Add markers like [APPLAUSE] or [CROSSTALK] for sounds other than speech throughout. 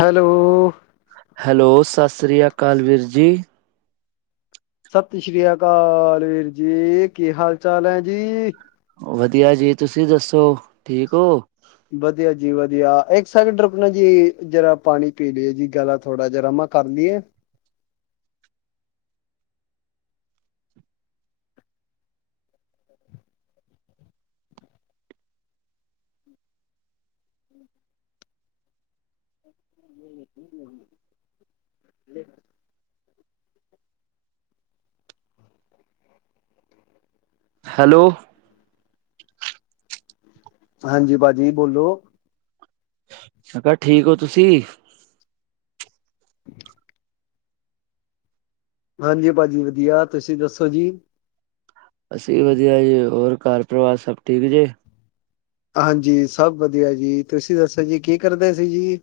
Hello. Hello, ਸਾਸਰੀਆ ਕਾਲ ਵਿਰ ਜੀ। ਸਤਿ ਸ੍ਰੀ ਅਕਾਲ ਵੀਰ ਜੀ, ਕੀ ਹਾਲ- ਚਾਲ ਹੈ ਜੀ? ਵਧੀਆ ਜੀ, ਤੁਸੀਂ ਦੱਸੋ ਠੀਕ ਔ? ਵਧੀਆ ਜੀ ਵਧੀਆ, ਇੱਕ ਸੈਕੰਡ ਰੁਕਨਾ ਜੀ, ਜਰਾ ਪਾਣੀ ਪੀ ਲੀਏ ਜੀ, ਗਲਾ ਥੋੜਾ ਗਰਮੈ। ਕਰ ਲੀਏ। ਹ। [UNINTELLIGIBLE] [UNINTELLIGIBLE] ਹੈਲੋ। ਹਾਂਜੀ, ਭਾਜੀ ਬੋਲੋ। ਮ ਕਯਾ, ਠੀਕ ਔ ਤੁਸੀਂ। ਹਾਂਜੀ ਭਾਜੀ ਵਧੀਆ, ਤੁਸੀਂ ਦੱਸੋ ਜੀ। ਅਸੀਂ ਵੀ ਵਧੀਆ ਜੀ, ਹੋਰ ਘਰ ਪਰਿਵਾਰ ਸਭ ਠੀਕ ਜੇ। ਹਾਂਜੀ ਸਭ ਵਧੀਆ ਜੀ, ਤੁਸੀਂ ਦੱਸੋ ਜੀ ਕੀ ਕਰਦੇ ਸੀ ਜੀ।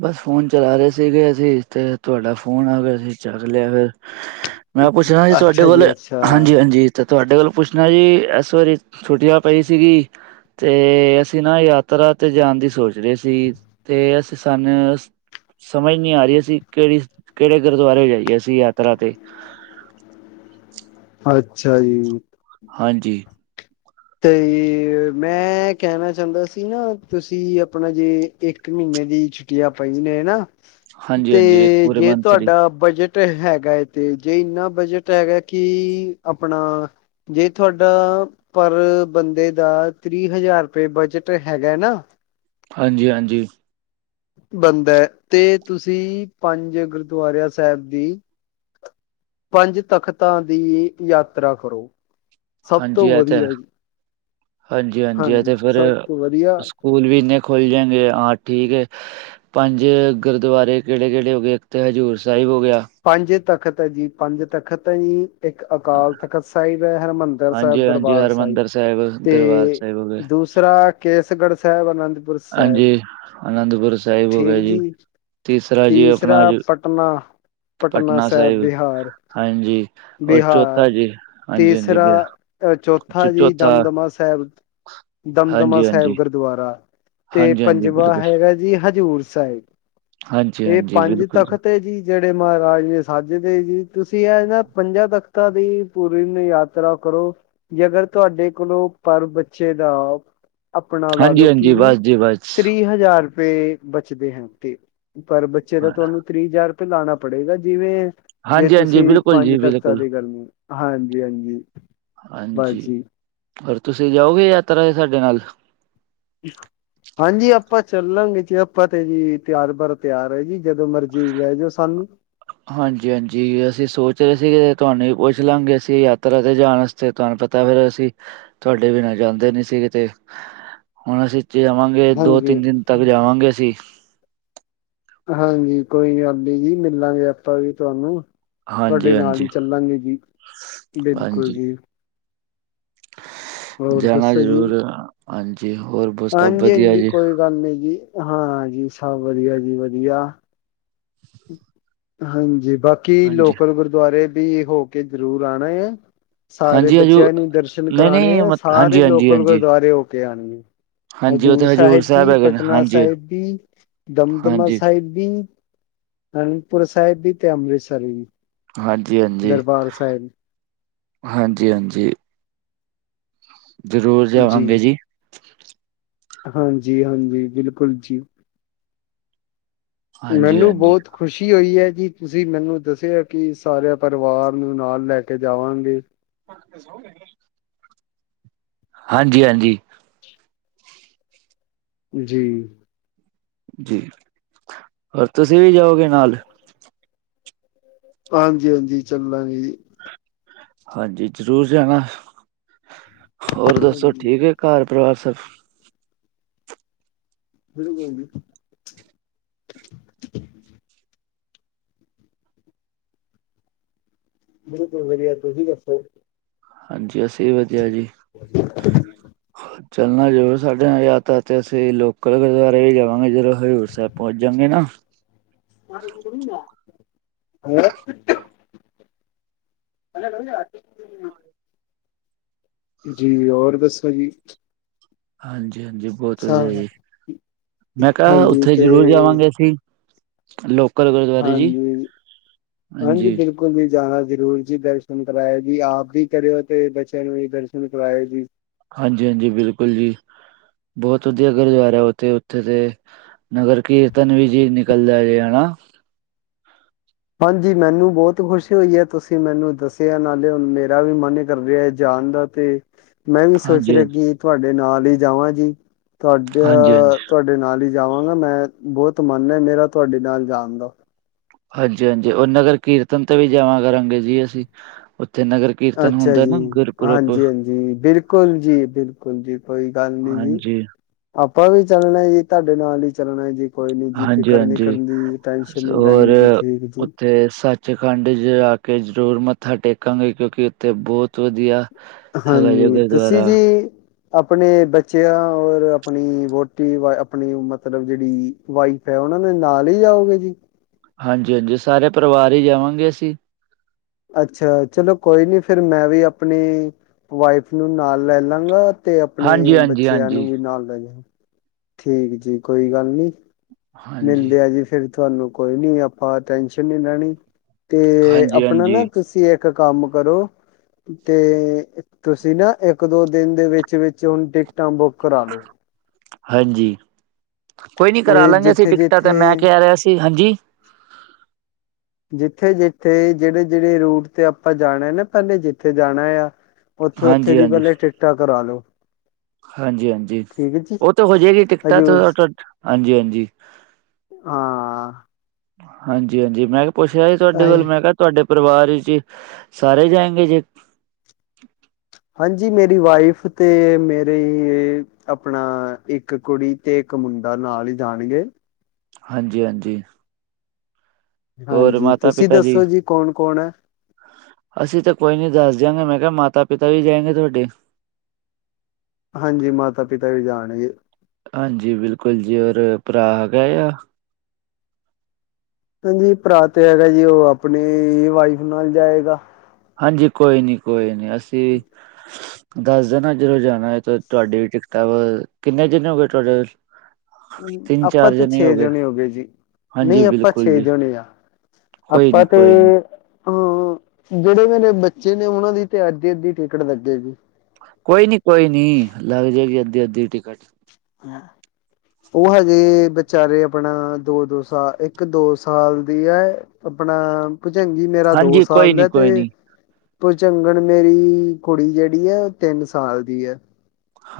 ਬਸ ਫੋਨ ਚਲਾ ਰਹੇ ਸੀਗੇ ਅਸੀਂ, ਤੇ ਤੁ ਆਡਾ ਫੋਨ ਆ ਗਿਆ ਸੀ ਚੱਕ ਲਿਆ ਫੇਰ। ਮੈਂ ਪੁੱਛਦਾ ਜੀ ਤੁ ਆਡੇ ਅੱਛਾ ਕੋਲੇ, ਅੱਛਾ ਹਾਂਜੀ- ਹਾਂਜੀ। ਤੇ ਤੁ ਆਡੇ ਵਲ ਪੁੱਛਣਾ ਜੀ, ਐਸ ਵਾਰੀ ਛੁਟੀਯਾ ਪਈ ਸੀਗੀ। ਤੇ ਅਸੀਂ ਨਾ ਯਾਤਰਾ ਤੇ ਜਾਣ ਦੀ ਸੋਚ ਰੇ ਸੀ ਜੀ। ਤੇ ਅਸੀਂ ਸਾਨੇ ਵਸ। ਸਮਝ ਨੀ ਆ ਰੀ ਅਸੀਂ ਕੇੜੇ, ਕੇੜੇ ਗੁਰਦੁਆਰੇ ਜਾਈਏ ਅਸੀਂ ਯਾਤਰਾ ਤੇ। ਅੱਛਾ ਜੀ। ਹਾਂਜੀ। ਤੇ ਯੀ ਮੈਂ ਕੈਣਾ ਚਾਂਦਾ ਸੀ ਨਾ, ਤੁਸੀਂ ਅਪਣਾ ਜੇ ਇੱਕ ਮੀਨੇ ਦੀ ਛੁੱ। ਛੁੱਟੀਆਂ ਪਈ ਨੇ ਨਾ, ਹਾਂਜੀ-ਹਾਂਜੀ ਇੱਕ ਤੇ ਪੂਰੇ ਜੇ ਮੰਥ ਦੀ ਤੁਹਾਡਾ ਬਜਟ ਟੋਲ ਹੈਗਾ ਤੇ ਜੇ ਇੰਨਾ ਬਜਟ ਹੈਗਾ ਕੀ ਆਪਣਾ ਜੇ ਤੁਹਾਡਾ ਪਰ ਬੰਦੇ ਦਾ ਤਰੀ ਹਜ਼ਾਰ ਰੁਪਏ ਬਜਟ ਹੈਗਾ ਨਾ ਹਾਂਜੀ- ਹਾਂਜੀ। ਬੰਦਾ, ਤੇ ਤੁਸੀਂ ਪੰਜ ਗੁਰਦੁਆਰਿਆ ਸਾਹਿਬ ਦੀ ਪੰਜ ਤਖ਼ਤਾਂ ਦੀ ਯਾਤਰਾ ਕਰੋ। ਸਭ ਹਾਂਜੀ ਤੋਂ ਏਹ ਤੇ ਐ, ਵਧੀਆ ਜੀ ਹਾਂਜੀ- ਹਾਂਜੀ ਐ ਤੇ ਫਿਰ ਸਭ ਤੋਂ ਵਧੀਆ ਸ ਸਕੂਲ ਵੀ ਇੰਨੇ ਖੁਲ ਜਾਏਗੇ, ਹਾਂ ਠੀਕ ਏ। ਪੰਜ ਗੁਰਦੁਆਰੇ ਕਿਹੜੇ- ਕਿਹੜੇ ਹੋ ਗਏ, ਇੱਕ ਤਾਂ ਹਜ਼ੂਰ ਸਾਹਿਬ ਹੋ ਗਿਆ। ਪੰਜ ਤਖ਼ਤ ਜੀ- ਪੰਜ ਤਖ਼ਤ ਜੀ। ਇੱਕ ਅਕਾਲ ਤਖ਼ਤ ਸਾਹਿਬ ਹੈ, ਹਰਿਮੰਦਰ ਸਾਹਿਬ ਹਾਂਜੀ-ਹਾਂਜੀ ਦਰਬਾਰ ਸਾਹਿਬ ਹਰਿਮੰਦਰ ਦਰਬਾਰ ਤੇ, ਸਾਹਿਬ ਹੋ ਗਏ ਦੂਸ ਰਾ ਕੇਸਗੜ੍ਹ ਸਾਹਿਬ ਅਨੰਦਪੁਰ ਸ ਹਾਂਜੀ, ਅਨੰਦਪੁਰ ਸਾਹਿਬ ਹੋ ਗਿਆ ਜੀ। ਤੀਸਰਾ ਜੀ ਆਪਣਾ ਤੀਸਰਾ ਜੀ ਪਟਨਾ ਪਟਨਾ ਸਾਹਿਬ ਬਿਹਾਰ। ਹਾਂਜੀ। ਔਰ ਚੌਥਾ ਬਿਹਾਰ, ਜੀ ਹਾਂਜੀ-ਹਾਂਜੀ ਤੀਸਰਾ ਬਿਆ ਐ ਚ- ਚੌਥਾ ਜੀ ਚੌਥਾ ਦਮਦਮਾ ਸਾਹਿਬ। ਦਮਦਮਾ ਸਾਹਿਬ ਹਾਂਜੀ-ਹਾਂਜੀ। ਗੁਰਦੁਆਰਾ, ਤੇ ਹਾਂਜੀ-ਹਾਂਜੀ ਪੰਜਵਾਂ ਬਿਲਕੁਲ ਹੈਗਾ ਜੀ ਹਜ਼ੂਰ ਸਾਹਿਬ, ਤੇ ਹਾਂਜੀ-ਹਾਂਜੀ ਪੰਜ ਬਿਲਕੁਲ ਤਖਤ ਜੀ। ਸਾਡੇ ਮਹਾਰਾਜ ਨੇ ਸਾਜੇ ਦੇ ਜੀ, ਤੁਸੀਂ ਏਹ ਇਹਨਾਂ ਪੰਜਾਂ ਤਖ਼ਤਾਂ ਦੀ ਪੂਰੀਨ ਯਾਤਰਾ ਕਰੋ। ਜੇ ਅਗਰ ਤੁਹਾਡੇ ਕੋਲੋਂ ਪਰ ਬੱਚੇ ਦਾ ਆਪਣਾ ਲਾ ਲੋਓ ਕੀ ਹਾਂਜੀ-ਹਾਂਜੀ ਬਸ ਜੀ ਬਸ। ਤਰੀ ਹਜ਼ਾਰ ਰੁਪਏ ਰੁਪ ਬੁਚੇਦੇ ਹਨ ਤੇ, ਪਰ ਬੱਚੇ ਦਾ ਹਾਂ ਤਾਨੂੰ ਤਰੀ ਹਜ਼ਾਰ ਰੁਪਏ ਲਾਣਾ ਪੜੇਗਾ ਜਿਵੇਂ ਜੇ ਹਾਂਜੀ ਹਾਂਜੀ ਤੁਸੀਂ ਬਿਲਕੁਲ ਪੰਜ ਜੀ ਤਖ਼ਤਾਂ ਬਿਲਕੁਲ ਦੀ ਕਰਨੀ, ਹਾਂਜੀ -ਹਾਂਜੀ। ਹਾਂਜੀ, ਬਸ ਜੀ ਹੋਰ ਤੁਸੀਂ ਜਾਓਗੇ ਯਾਤਰਾ ਦੇ ਸਾਡੇ ਨਾਲ? [INAUDIBLE] ਹਾਂਜੀ ਆਪਾਂ ਚੱਲਾਂਗੇ, ਜੇ ਆਪਾਂ ਤੇ ਜੀ ਤਿਆਰ ਬਰ ਤਿਆਰ ਹੈ ਜੀ, ਜਦੋਂ ਮਰਜੀ ਲਹਿ ਜਾਓ ਸਾਨੂੰ। ਹਾਂਜੀ- ਹਾਂਜੀ, ਅਸੀਂ ਸੋਚ ਰਹੇ ਸੀਗੇ ਤੁਹਾਨੂੰ ਵੀ ਪੁੱਛ- ਲਾਂਗੇ ਅਸੀਂ ਯਾਤਰਾ ਤੇ ਜਾਣ ਤੇ ਤੁਹਾਨੂੰ ਪਤਾ ਫੇਰ ਅਸੀਂ, ਤੁਹਾਡੇ ਬਿਨਾਂ ਜਾਂਦੇ ਨੀ ਸੀ ਕਿਤੇ, ਹੁਣ ਅਸੀਂ ਜੇਵਾਂਗੇ ਤੇ ਦੋ ਹਾਂਜੀ -ਤਿੰਨ ਦਿਨ ਤੱਕ ਜਾਵਾਂਗੇ ਅਸੀਂ ਹਾਂਜੀ ਕੋਈ ਗੱਲ ਨਹੀਂ ਜੀ ਮਿਲਾਂਗੇ ਆਪਾਂ ਵੀ ਤੁਹਾਨੂੰ। ਤੁਹਾਡੇ ਹਾਂਜੀ ਨਾਲ ਹਾਂਜੀ ਹੀ ਚੱਲਾਂਗੇ ਜੀ, ਬਿਲਕੁਲ ਹਾਂਜੀ ਜੀ। ਹੋਰ ਜਾਣਾ ਦੱਸੋ ਜੀ ਜ਼ਰੂਰ ਐ, ਹਾਂਜੀ ਹੋਰ ਬਹੁਤ ਸਭ ਵਧੀਆ ਜੀ। ਕਰ ਲੋ ਜੀ ਹਾਂ ਜੀ ਸਭ ਵਧੀਆ ਜੀ ਵਧੀਆ। ਹਾਂਜੀ ਬਾਕੀ ਹਾਂਜੀ ਲੋਕਲ ਗੁਰਦੁਆਰੇ ਵੀ ਹੋ ਕੇ ਜਰੂਰ ਆਣਾ ਐ। ਸਾਰੇ ਹਾਂਜੀ ਹਜੂ ਬੱਚਿਆਂ ਨੂੰ ਦਰਸ਼ਨ ਨਹੀਂ ਕਰਾਣੇ ਨਹੀਂ ਆ ਮ ਸਾਰੇ ਹਾਂਜੀ ਹਾਂਜੀ ਲੋਕਲ ਹਾਂਜੀ ਗੁਰਦੁਆਰੇ ਹੋ ਕੇ ਆਣੇ ਐ। ਹਾਂਜੀ ਉਹ ਤੇ ਹਜ਼ੂਰ ਸਾਹਿਬ ਬੀ, ਹੈਗੇ ਨੇ ਪਟਨਾ ਹਾਂਜੀ ਸਾਹਿਬ ਬੀ ਦਮਦਮਾ ਹਾਂਜੀ ਸਾਹਿਬ ਬੀ ਆਨੰਦਪੁਰ ਸਾਹਿਬ ਵੀ ਤੇ ਅੰਮ੍ਰਿਤਸਰ ਵੀ। ਹਾਂਜੀ ਹਾਂਜੀ, ਦਰਬਾਰ ਸਾਹਿਬ ਹਾਂਜੀ ਹਾਂਜੀ। ਜ਼ਰੂਰ ਜਾਵਾਂਗੇ ਜੀ। ਹਾਂਜੀ ਹਾਂਜੀ ਬਿਲਕੁਲ ਜੀ, ਹਾਂਜੀ ਮੈਨੂੰ ਹਾਂਜੀ ਬੋਤ ਖੁਸ਼ੀ ਹੋਈ ਹੈ ਜੀ ਤੁਸੀਂ ਮੈਨੂੰ ਦੱਸਿਆ ਕਿ ਸਾਰੇ ਪਰਿਵਾਰ ਨੂੰ ਨਾਲ ਲੈ ਕੇ ਜਾਵਾਂਗੇ। [INAUDIBLE] ਹਾਂਜੀ ਹਾਂਜੀ‌। ਜੀ। ਜੀ ਹੋਰ ਤੁਸੀਂ ਵੀ ਜਾਓਗੇ ਨਾਲ? ਹਾਂਜੀ- ਹਾਂਜੀ ਚੱਲਾਂਗੇ ਜੀ। ਹਾਂਜੀ ਜ਼ਰੂਰ ਜਾਣਾ, ਹੋਰ ਦੱਸੋ ਹਾਂਜੀ ਠੀਕ ਹੈ ਘਰ ਪਰਿਵਾਰ ਸਭ? ਕਿਹੜੀ ਗੱਲ ਜੀ। ਬਿਲਕੁਲ ਵਧੀਆ ਤੁਸੀਂ ਦੱਸੋ? ਹਾਂਜੀ ਅਸੀ ਵੀ ਵਧੀਆ ਜੀ, ਚੱਲਣਾ ਜ਼ਰੂਰ ਸਾਡੇ ਨਾਲ ਯਾਤਰ। ਤੇ ਅਸੀਂ ਲੋਕਲ ਗੁਰਦੁਆਰੇ ਵੀ ਜਾਵਾਂਗੇ ਜਦੋਂ ਹਜ਼ੂਰ ਸਾਹਿਬ ਪਹੁੰਚ ਜਾਂਗੇ ਨਾ। [UNINTELLIGIBLE] [UNINTELLIGIBLE] ਹਾਂ। ਜੀ ਹੋਰ ਦੱਸੋ ਜੀ? ਹਾਂਜੀ- ਹਾਂਜੀ। ਬਹੁਤਾ ਹਾਂ ਜਾਇਏ ਮੈਂ ਕਿਹਾ ਹਾਂਜੀ ਉੱਥੇ ਤੇ ਜ਼ਦੋ ਜਾਵਾਂਗੇ ਅਸੀ ਲੋਕਲ ਗੁਰਦੁਆਰੇ ਜੀ, ਹਾਂਜੀ ਹਾਂਜੀ। ਬਿਲਕੁਲ ਜੀ ਜਾਣਾ ਜ਼ਰੂਰ ਜੀ। ਦਰਸ਼ਨ ਕਰਾਏਓ ਜੀ। ਆਪ ਵੀ ਕਰਿਓ ਤੇ ਬੱਚਿਆਂ ਨੂੰ ਵੀ ਦਰਸ਼ਨ ਕਰਾਏਓ ਜੀ। ਹਾਂਜੀ- ਹਾਂਜੀ ਬਿਲਕੁਲ ਜੀ, ਬਹੁਤ ਵਧੀਆ ਗੁਰਦੁਆਰਾ ਹੈ ਉੱਥੇ, ਉੱਥੇ ਤੇ ਨਗਰ ਕੀਰਤਨ ਵੀ ਜੀ ਨਿਕਲਦਾ ਹੈਗਾ ਏ ਨਾ। ਹਾਂਜੀ ਮੈਨੂੰ ਬਹੁਤ ਖੁਸ਼ੀ ਹੋਈ ਹੈ, ਤੁਸੀਂ ਮੈਨੂੰ ਦੱਸਿਆ ਨਾਲੇ ਹੁਣ ਮੇਰਾ ਵੀ ਮਨ ਕਰ ਰਿਹਾ ਹੈ ਜਾਣ ਦਾ। ਤੇ ਮੈਂ ਵੀ ਸੋਚ ਹਾਂਜੀ ਹਾਂਜੀ ਰਿਹਾ ਕਿ ਤੁਹਾਡੇ ਨਾਲ ਹੀ ਜਾਵਾਂ ਜੀ ਹਾਂਜੀ ਹਾਂਜੀ ਤੁਹਾਡਾ ਤੁਹਾਡੇ ਨਾਲ ਹੀ ਜਾਵਾਂਗਾ ਮੈਂ, ਬਹੁਤ ਮਨ ਹੈ ਮੇਰਾ ਤੁਹਾਡੇ ਨਾਲ ਜਾਣ ਦਾ। ਹਾਂਜੀ- ਹਾਂਜੀ ਔਰ ਨਗਰ ਕੀਰਤਨ ਤੇ ਵੀ ਜਾਵਾ ਕਰਾਂਗੇ ਜੀ ਅਸੀਂ, ਉੱਥੇ ਨਗਰ ਕੀਰਤਨ ਹੁੰਦਾ ਨਾ ਗੂਰ- ਹਾਂਜੀ- ਹਾਂਜੀ ਬਿਲਕੁਲ ਜੀ- ਬਿਲਕੁਲ ਜੀ ਕੋਈ ਗੱਲ ਨੀ ਜੀ। ਹਾਂਜੀ, ਆਪਾਂ ਵੀ ਚੱਲਾਂਗੇ ਤੁਹਾਡੇ ਨਾਲ ਹੀ ਚੱਲਣਾ। ਕੋਈ ਨੀ ਜੀ ਫਿਕਰ ਨੀ ਹਾਂਜੀ-ਹਾਂਜੀ ਕਰਨੀ, ਟੈੈਂਸ਼ਨ ਨੀ ਲੈਣੀ ਜੀ, ਠੀਕ ਜੀ। ਤੇ ਸੱਚ ਸਚਖੰਡ ਚ ਆ ਕੇ ਜ਼ਰੂਰ ਮੱਥਾ ਟੇਕਾਂਗੇ ਕਿਉਂਕਿ ਉੱਥੇ ਬਹੁਤ ਵਧੀਆ ਹੈਗਾ ਜੇ ਹਾਂਜੀ ਤੁਸੀਂ ਗੁਰਦੁਆਰਾ ਜੀ। ਆਪਣੇ ਬੱਚਿਆਂ ਔਰ ਆਪਣੀ ਵੋਟੀ ਵਾ ਆਪਣੀ ਮਤਲਬ ਜਿਹੜੀ ਵਾਈਫ ਹੈ ਉਹਨਾ ਦੇ ਨਾਲ ਹੀ ਜਾਓਗੇ ਜੀ? ਹਾਂਜੀ- ਹਾਂਜੀ ਸਾਰੇ ਪਰਿਵਾਰ ਹੀ ਜਾਵਾਂਗੇ ਅਸੀਂ। ਅੱਛਾ ਚਲੋ ਕੋਈ ਨੀ ਫੇਰ ਮੈਂ ਵੀ ਆਪਣੀ ਵਾਈਫ ਨੂੰ ਨਾਲ ਲੈ ਲਾਂਗਾ। ਤੇ ਆਪਣੇ ਹਾਂਜੀ-ਹਾਂਜੀ, ਬੱਚਿਆਂ ਹਾਂਜੀ, ਹਾਂਜੀ। ਨੂੰ ਵੀ ਨਾਲ ਲੈਂਜਾਗਾ ਠੀਕ ਜੀ ਕੋਈ ਗੱਲ ਨੀ। ਹਾਂਜੀ-ਹਾਂਜੀ, ਮਿਲਦੇ ਆ ਜੀ ਫੇਰ ਤੁਹਾਨੂੰ ਕੋਈ ਨੀ ਆਪਾਂ ਟੈਸ਼ਨ ਨੀ ਲੈਣੀ। ਤੇ ਹਾਂਜੀ ਆਪਣਾ ਹਾਂਜੀ ਨਾ ਤੁਸੀਂ ਇੱਕ ਕੰਮ ਕਰੋ। ਤੇ, ਤੁਸੀਂ ਨਾ ਇੱਕ- ਦੋ ਦਿਨ ਦੇ ਵਿੱਚ-ਵਿਚ ਹੁਣ ਟਿਕਟਾਂ ਬੁੱਕ ਕਰਾਲੋ। ਹਾਂਜੀ, ਕੋਈ ਨੀ ਕਰਾ ਤੇ ਲਾਂਗੇ ਅਸੀਂ ਜਿੱਥੇ ਟਿਕਟਾਂ ਤੇ ਜਿੱਥੇ ਮੈਂ ਕਹਿ ਰਿਹਾ ਸੀ। ਹਾਂਜੀ? ਜਿੱਥੇ-ਜਿੱਥੇ, ਜਿਹੜੇ-ਜਿਹੜੇ ਰੂਟ ਤੇ ਆਪਾਂ ਜਾਣਾ ਨਾ ਪਹਿਲੇ ਜਿੱਥੇ ਜਾਣਾ ਆਂ ਉੱਥੇ-ਉੱਥੇ, ਦੀ ਹਾਂਜੀ-ਹਾਂਜੀ, ਪਹਿਲੇ ਟਿੱਕਟਾਂ ਕਰਾਲੋ। ਹਾਂਜੀ-ਹਾਂਜੀ, ਉਹ ਤਾਂ ਹੋ ਜਾਏਗੀ ਟਿਕਟਾਂ ਤ ਹਜ਼ੂਰ ਥ ਹਾਂਜੀ-ਹਾਂਜੀ। ਹਾਂ ਹਾਂਜੀ-ਹਾਂਜੀ, ਮੈਂ ਤੇ ਪੁੱਛ ਰਿਹਾ ਸੀ ਤੁਹਾਡੇ ਕੋਲ ਆਏ ਮੈਂ ਕਿਹਾ ਤੁਹਾਡੇ ਪਰਿਵਾਰ 'ਚ, ਸਾਰੇ ਜਾਏਗੇ ਜੇ ਹਾਂਜੀ, ਮੇਰੀ ਵਾਈਫ, ਤੇ ਮੇਰੇ ਆਪਣਾ, ਇੱਕ ਕੁੜੀ ਤੇ ਇੱਕ ਮੁੰਡਾ ਨਾਲ ਹੀ ਜਾਣਗੇ। ਹਾਂਜੀ-ਹਾਂਜੀ ਹੋਰ ਹਾਂਜੀ ਤੁਸੀਂ ਮਾਤਾ-ਪਿਤਾ ਦੱਸੋ ਜੀ ਕੌਣ-ਕੌਣ ਐਂ। ਅਸੀਂ ਤਾਂ ਕੋਈ ਨਈ ਦੱਸ ਦਿਆਂਗੇ ਮੈਂ ਕਿਆ ਮਾਤਾ ਪਿਤਾ ਵੀ ਜਾਏਂਗੇ ਤੁਹਾਡੇ ਹਾਂਜੀ ਮਾਤਾ ਪਿਤਾ ਵੀ ਜਾਣਗੇ। ਹਾਂਜੀ ਬਿਲਕੁਲ ਜੀ ਹੋਰ ਭਰਾ ਹੈਗਾ ਆ। ਹਾਂਜੀ ਭਰਾ ਤੇ ਹੈਗਾ ਜੀ ਓ ਆਪਣੀ ਵਾਈਫ ਨਾਲ ਜਾਏਗਾ। ਹਾਂਜੀ ਕੋਈ ਨੀ-ਕੋਈ ਨੀ ਅਸੀਂ [INAUDIBLE] ਦੱਸ ਦੇਣਾ ਜਦੋਂ ਜਾਣਾ ਹੈ ਤਾਂ ਤੁਹਾਡੀ ਟਿਕਟਾਂ ਵ ਕਿੰਨੇ ਜਣੇ ਹੋ ਗਏ ਤੁਹਾਡੇ ਹੂੰ ਆਪਾਂ ਤੇ ਛੇ ਜਣੇ ਹੋ ਗਏ ਜੀ ਹਾਂਜੀ ਨਈ ਆਪਾਂ ਬਿਲਕੁਲ ਛੇ ਜੀ, ਜਣੇ ਆਂ। ਕੋਈ ਆਪਾਂ ਨੀ ਤੇ ਕੋਈ ਨੀ। ਹੂੰ ਜੇੜੇ-ਜੇੜੇ ਬੱਚੇ ਨੇ ਉਹਨਾਂ ਦੀ ਤੇ ਅੱਧੀ-ਅੱਧੀ ਟਿਕਟ ਲੱਗੇ ਗੀ। ਕੋਈ ਨੀ-ਕੋਈ ਨੀ ਲੱਗ ਜਾਏਗੀ ਅੱਧੀ-ਅੱਧੀ ਟਿਕਟ [INAUDIBLE] ਓ ਹਜੇ ਬਿਚਾਰੇ ਆਪਣਾ ਦੋ-ਦੋ ਸਾਲ ਇੱਕ ਦੋ ਸਾਲ ਦੀ ਐ। ਆਪਣਾ ਭੁਝੰਗੀ ਮੇਰਾ ਦੋ ਹਾਂਜੀ ਕੋਈ ਸਾਲ ਨੀ ਦਾ ਕੋਈ ਤੇ ਨੀ, ਭੁਝੰਗਣ ਮੇਰੀ ਕੁੜੀ ਜੇੜੀ ਆ ਓ ਤਿੰਨ ਸਾਲ ਦੀ ਆ।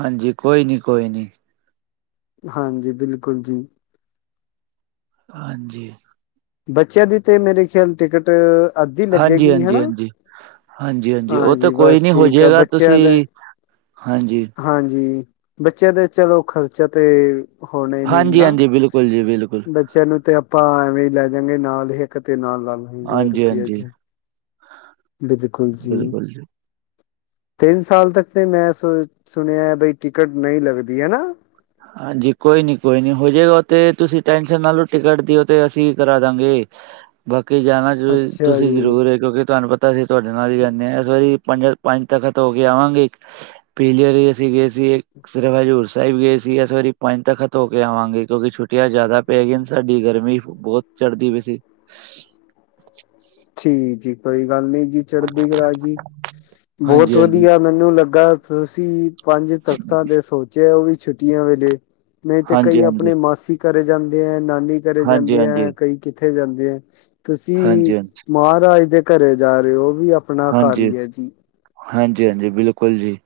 ਹਾਂਜੀ ਕੋਈ ਨਈ-ਕੋਈ ਨਈ ਹਾਂਜੀ ਬਿਲਕੁਲ ਜੀ। ਹਾਂਜੀ ਬੱਚਿਆਂ ਦੀ ਤੇ ਮੇਰੇ ਖਿਆਲ ਟਿਕਟ ਅੱਧੀ ਲੱਗੇਗੀ ਹਨਾ ਹਾਂਜੀ-ਹਾਂਜੀ-ਹਾਂਜੀ-ਹਾਂਜੀ-ਹਾਂਜੀ ਓ ਤਾ ਹਾਂਜੀ ਕੋਈ ਬਸ ਨੀ ਹੋ ਠੀਕ ਆ ਜਾਏਗਾ ਬੱਚਿਆਂ ਤੁਸੀਂ ਦੇ ਹਾਂਜੀ ਹਾਂਜੀ ਬੱਚਿਆਂ ਦਾ ਚਲੋ ਖਰਚਾ ਤੇ ਹੁਣੇ ਨੀ ਹਾਂਜੀ ਏਨਾ ਹਾਂਜੀ ਬਿਲਕੁਲ ਜੀ ਬਿਲਕੁਲ ਬ ਬੱਚਿਆਂ ਨੂੰ ਤੇ ਆਪਾਂ ਐਵੇਂ ਲੈ ਜਾਂਗੇ ਨਾਲ ਹਿਕ ਤੇ ਨਾਲ ਲਾ ਲਾਂਗੇ ਹੋਰ ਕੀ ਹੈ ਹਾਂਜੀ-ਹਾਂਜੀ ਜੀ ਬਿਲਕੁਲ ਜੀ। ਤਿੰਨ ਸਾਲ ਤੱਕ ਤੇ ਮੈਂ ਸੁ ਸੁਣਿਆ ਬਈ ਟਿਕਟ ਨਈ ਲੱਗਦੀ ਹੈਨਾ। ਹਾਂਜੀ ਕੋਈ ਨੀ-ਕੋਈ ਨੀ ਹੋ ਜਾਏਗਾ ਓ ਤੇ ਤੁਸੀਂ ਟੈਨਸ਼ਨ ਲਾ ਲਓ ਟਿਕਟ ਦੀ ਓ ਤੇ ਅਸੀਂ ਕਰਾਦਾਂਗੇ। ਬਾਕੀ ਜਾਣਾ ਜੋ ਅੱਛਾ ਤੁਸੀਂ ਜੀ ਜ਼ਰੂਰ ਏ ਕਿਉਂਕਿ ਤੁਹਾਨੂੰ ਪਤਾ ਤਾਂ ਅਸੀਂ ਤੁਹਾਡੇ ਨਾਲ ਹੀ ਜਾਨੇ ਆਂ ਇਸ ਵਾਰੀ ਪੰਜਾਂ ਪੰਜ ਤਖਤ ਹੋ ਕੇ ਆਵਾਂਗੇ। ਪਿਛਲੀ ਵਾਰੀ ਅਸੀਂ ਗਏ ਸੀ ਇੱਕ ਸਿਰਫ਼ ਹਜ਼ੂਰ ਸਾਹਿਬ ਗਏ ਸੀ। ਅਸੀਂ ਇਸ ਵਾਰੀ ਪੰਜ ਤਖ਼ਤ ਹੋ ਕੇ ਆਵਾਂਗੇ ਕਿਉਂਕਿ ਛੁੱਟੀਆਂ ਜਾਦਾ ਪੈ ਗਈਆਂ ਸਾਡੀ ਗਰਮੀ ਬੋਤ ਚੜ੍ਹਦੀ ਪਈ ਸੀ। [INAUDIBLE] ਠੀਕ ਜੀ ਕੋਈ ਗੱਲ ਨੀ ਜੀ। ਚੜ੍ਹਦੀ ਕਲਾ ਜੀ ਬੋਤ ਹਾਂਜੀ ਹਾਂਜੀ ਵਧੀਆ ਮੈਨੂੰ ਲੱਗਾ ਤੁਸੀਂ ਪੰਜ ਤਖ਼ਤਾਂ ਦੇ ਸੋਚਿਆ ਓ ਵੀ ਛੁੱਟੀਆਂ ਵੇਲੇ ਨਈ ਤੇ ਹਾਂਜੀ ਕਈ ਹਾਂਜੀ ਆਪਣੇ ਮਾਸੀ ਘਰੇ ਜਾਂਦੇ ਐ ਨਾਨੀ ਘਰੇ ਹਾਂਜੀ, ਜਾਂਦੇ ਹਾਂਜੀ, ਐ ਕਈ ਕਿੱਥੇ ਜਾਂਦੇ ਐ ਤੁਸੀਂ ਹਾਂਜੀ, ਮਹਾਰਾਜ ਦੇ ਘਰੇ ਜਾ ਰਏ ਓ-ਓ ਵੀ ਆਪਣਾ ਘਾਰ ਈ ਐ ਜੀ। ਹਾਂਜੀ-ਹਾਂਜੀ ਬਿਲਕੁਲ ਜੀ।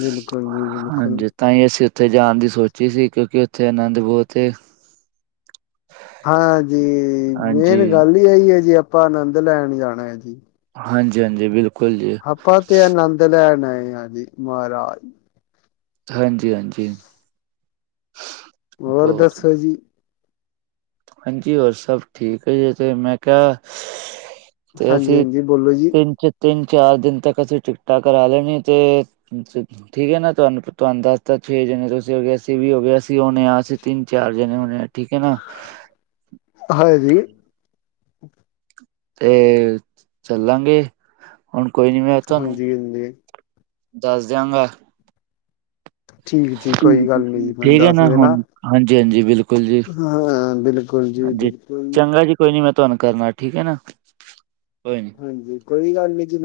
ਬਿਲਕੁਲ ਜੀ ਬਿਲਕੁਲ ਹਾਂਜੀ, ਤਾਂ ਈ ਅਸੀ ਉਥੇ ਜਾਣ ਦੀ ਸੋਚੀ ਸੀ ਕਿਉਂਕਿ ਉਥੇ ਆਨੰਦ ਬੋਤ ਏ। ਹਾਂਜੀ ਮੇਨ ਹਾਂਜੀ, ਗੱਲ ਈ ਐਯੀ ਜੀ ਆਪਾਂ ਆਨੰਦ ਲੈਣ ਜਾਣਾ ਐ ਜੀ। ਹਾਂਜੀ-ਹਾਂਜੀ ਬਿਲਕੁਲ ਜੀ। ਆਪਾਂ ਤੇ ਆਨੰਦ ਲੈਣ ਆਏ ਆ ਜੀ ਮਾਰਾਜ। ਥੈ, ਹਾਂਜੀ-ਹਾਂਜੀ। ਹੋਰ ਦਸੋ ਜੀ? ਹਾਂਜੀ ਹੋਰ ਸਭ ਠੀਕ ਏ ਜੀ ਤੇ ਮੈਂ ਕਿਆ ਤੇ ਹਾਂਜੀ ਅਸੀ ਹਾਂਜੀ ਬੋਲੋ ਜੀ ਤੇਨੰ 'ਚ ਤੇਨੰ-ਚਾਰ ਦਿਨ ਤਕ ਅਸੀ ਟਿਕਟਾਂ ਕਰਾ ਲੈਣੀਆ ਤੇ ਠੀਕ ਐ ਨਾ ਤੁਆਨੂੰ, ਤੁਆਨੂੰ ਦਸ ਤਾ ਛੇ ਜਣੇ ਤੁਸੀ ਹੋ ਗੇ, ਅਸੀ ਵੀ ਹੋਗੇ ਅਸ ਤੀ ਹੋਨੇ ਆ। ਅਸੀ ਤਿੰਨ-ਚਾਰ ਜਣੇ ਹੋਣੇ ਐ ਠੀਕ ਐ ਨਾ। ਅ ਹਏ ਜੀ। ਤੇ ਚੱਲਾਂਗੇ। ਹੁਣ ਕੋਈ ਨੀ ਮੈਂ ਤੁਆਨੂੰ ਹਾਂਜੀ ਹਾਂਜੀ ਦੱਸ ਦਾਂਗਾ। ਠੀਕ ਜੀ ਕੋਈ ਗੱਲ ਨੀ ਜੀ ਮੈਨੂੰ ਠੀਕ ਐ ਦੱਸ ਨਾ ਦੇਣਾ ਹੁਣ। ਹਾਂਜੀ-ਹਾਂਜੀ ਬਿਲ ਹਾਂ, ਬਿਲਕੁਲ ਜੀ ਬਿਲਕੁਲ। ਚੰਗਾ ਜੀ ਕੋਈ ਨੀ ਮੈਂ ਤੁਆਨੂੰ ਕਰਨਾ ਠੀਕ ਐ ਨਾ। ਕੋਈ ਨੀ। ਹਾਂਜੀ ਕੋਈ ਗੱਲ ਨੀ ਜੀ ਨ